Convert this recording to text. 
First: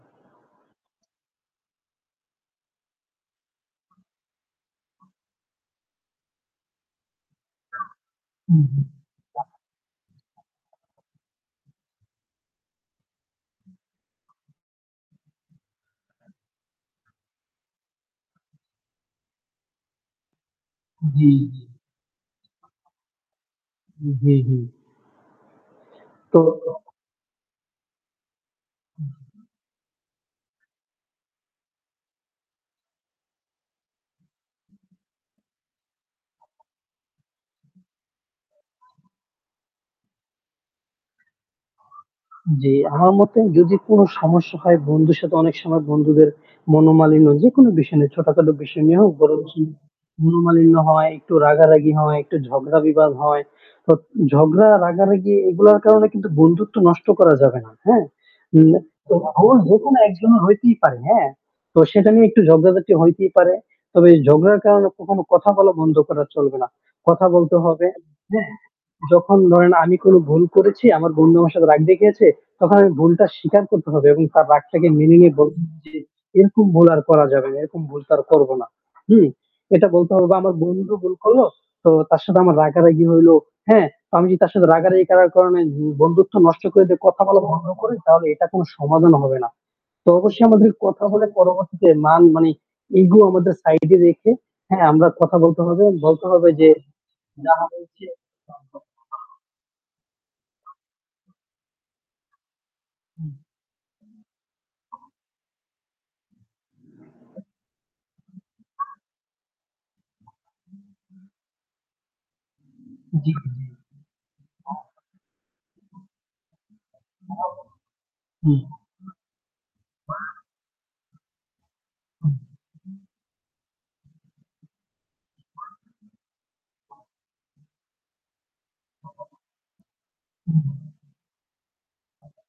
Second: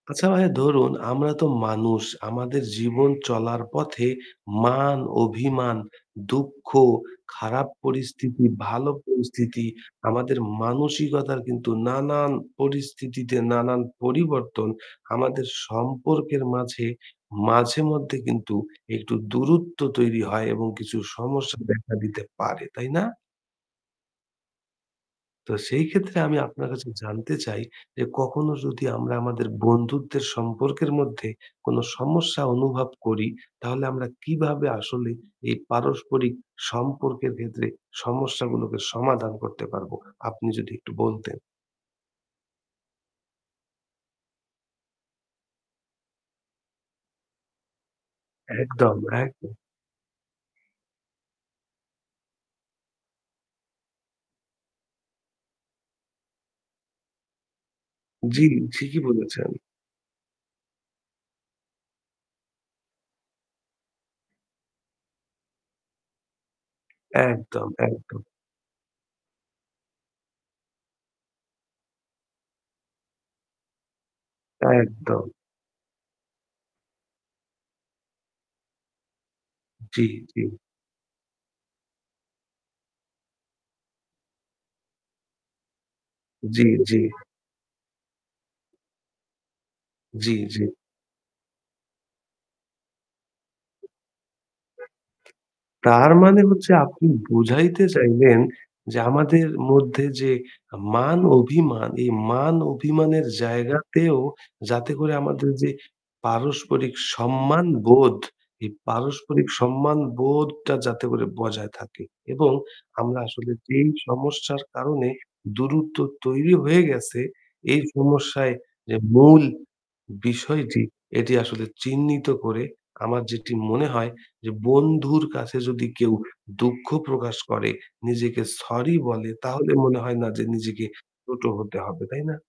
আচ্ছা ভাইয়া ধরুন আমরা তো মানুষ, আমাদের জীবন চলার পথে, "মান", "অভিমান", "দুঃখ", "খারাপ পরিস্থিতি", হু, হু। "ভালো পরিস্থিতি", আমাদের মানসিকতার কিন্তু নানান পরিস্থিতিতে নানান পরিবর্তন আমাদের সম্পর্কের মাঝে, মাঝে মধ্যে কিন্তু একটু দূরত্ব তৈরি হয় এবং কিছু জ্বী, সমস্যা জ্বী। দেখা দিতে পারে, তাই না? হু, হু। তো সেই ক্ষেত্রে আমি তো আপনার কাছে জানতে চাই, যে কখনো যদি হু। আমরা আমাদের বন্ধুত্বের সম্পর্কের মধ্যে কোনো সমস্যা অনুভব করি, তাহলে আমরা কিভাবে আসলে এই পারস্পরিক সম্পর্কের ক্ষেত্রে সমস্যাগুলোকে সমাধান করতে পারবো আপনি যদি একটু বলতেন? জ্বী, আমার মতে যদি কোনো সমস্যা হয় বন্ধুর সাথে অনেক সময় বন্ধুদের, মনোমালিন্য যেকোন বিষয় নিয়ে ছোটখাটো বিষয় একদম, নিয়ে হোক বরঞ্চ একদম। মনোমালিন্য হয়, একটু রাগারাগি হয়, একটু ঝগড়া বিবাদ হয়। তো ঝগড়া রাগারাগি এগুলোর কারণে কিন্তু বন্ধুত্ব নষ্ট করা যাবে না। হ্যাঁ? জ্বী, ঠিকই তো বলেছেন। ভুল যেকোনো একজনের হইতেই পারে, হ্যাঁ? তো সেটা নিয়ে একটু ঝগড়াঝাটি হইতেই পারে। তবে ঝগড়ার কারণে কখনো কথা বলা বন্ধু। চলবে না। কথা বলতে একদম, হবে। একদম। যখন ধরেন আমি কোন ভুল করেছি, আমার বন্ধু আমার সাথে রাগ দেখিয়েছে, তখন আমি ভুলটা স্বীকার করতে হবে এবং তার রাগটাকে মেনে একদম। নিয়ে বলছি যে এরকম ভুল আর করা যাবে না। এরকম ভুল তো আর করব না। জ্বী, এটা জ্বী, বলতে হবে জ্বী। আমার বন্ধু ভুল করল। তো তার সাথে আমার রাগারাগি হইল, হ্যাঁ? আমি যদি তার সাথে রাগারাগি করার কারণে বন্ধুত্ব নষ্ট জ্বী, করে দিয়ে জ্বী। কথা বলা ভঙ্গ করি তাহলে এটা কোন সমাধান হবে না। তো জ্বী, অবশ্যই জ্বী। আমাদের কথা বলে পরবর্তীতে মান মানে ইগো আমাদের সাইড এ রেখে হ্যাঁ আমরা কথা বলতে হবে। তার বলতে মানে হবে যে হচ্ছে আপনি যাহা বুঝাইতে বলছে চাইবেন যে [unintelligible] আমাদের মধ্যে যে মান অভিমান এই মান অভিমানের হুম। জায়গাতেও যাতে করে আমাদের যে, পারস্পরিক সম্মান বোধ এই পারস্পরিক সম্মান বোধটা যাতে করে বজায় থাকে এবং আমরা জ্বী, জ্বী। আসলে যেই সমস্যার ও। কারণে দূরত্ব তৈরি হয়ে গেছে এই সমস্যায় হুম। যে মূল বিষয়টি এটি আসলে চিহ্নিত হুম। করে, আমার যেটি মনে হয় যে বন্ধুর কাছে যদি কেউ দুঃখ প্রকাশ করে, নিজেকে সরি বলে তাহলে মনে হয় না যে নিজেকে হুম। ছোট হতে হবে, তাই না?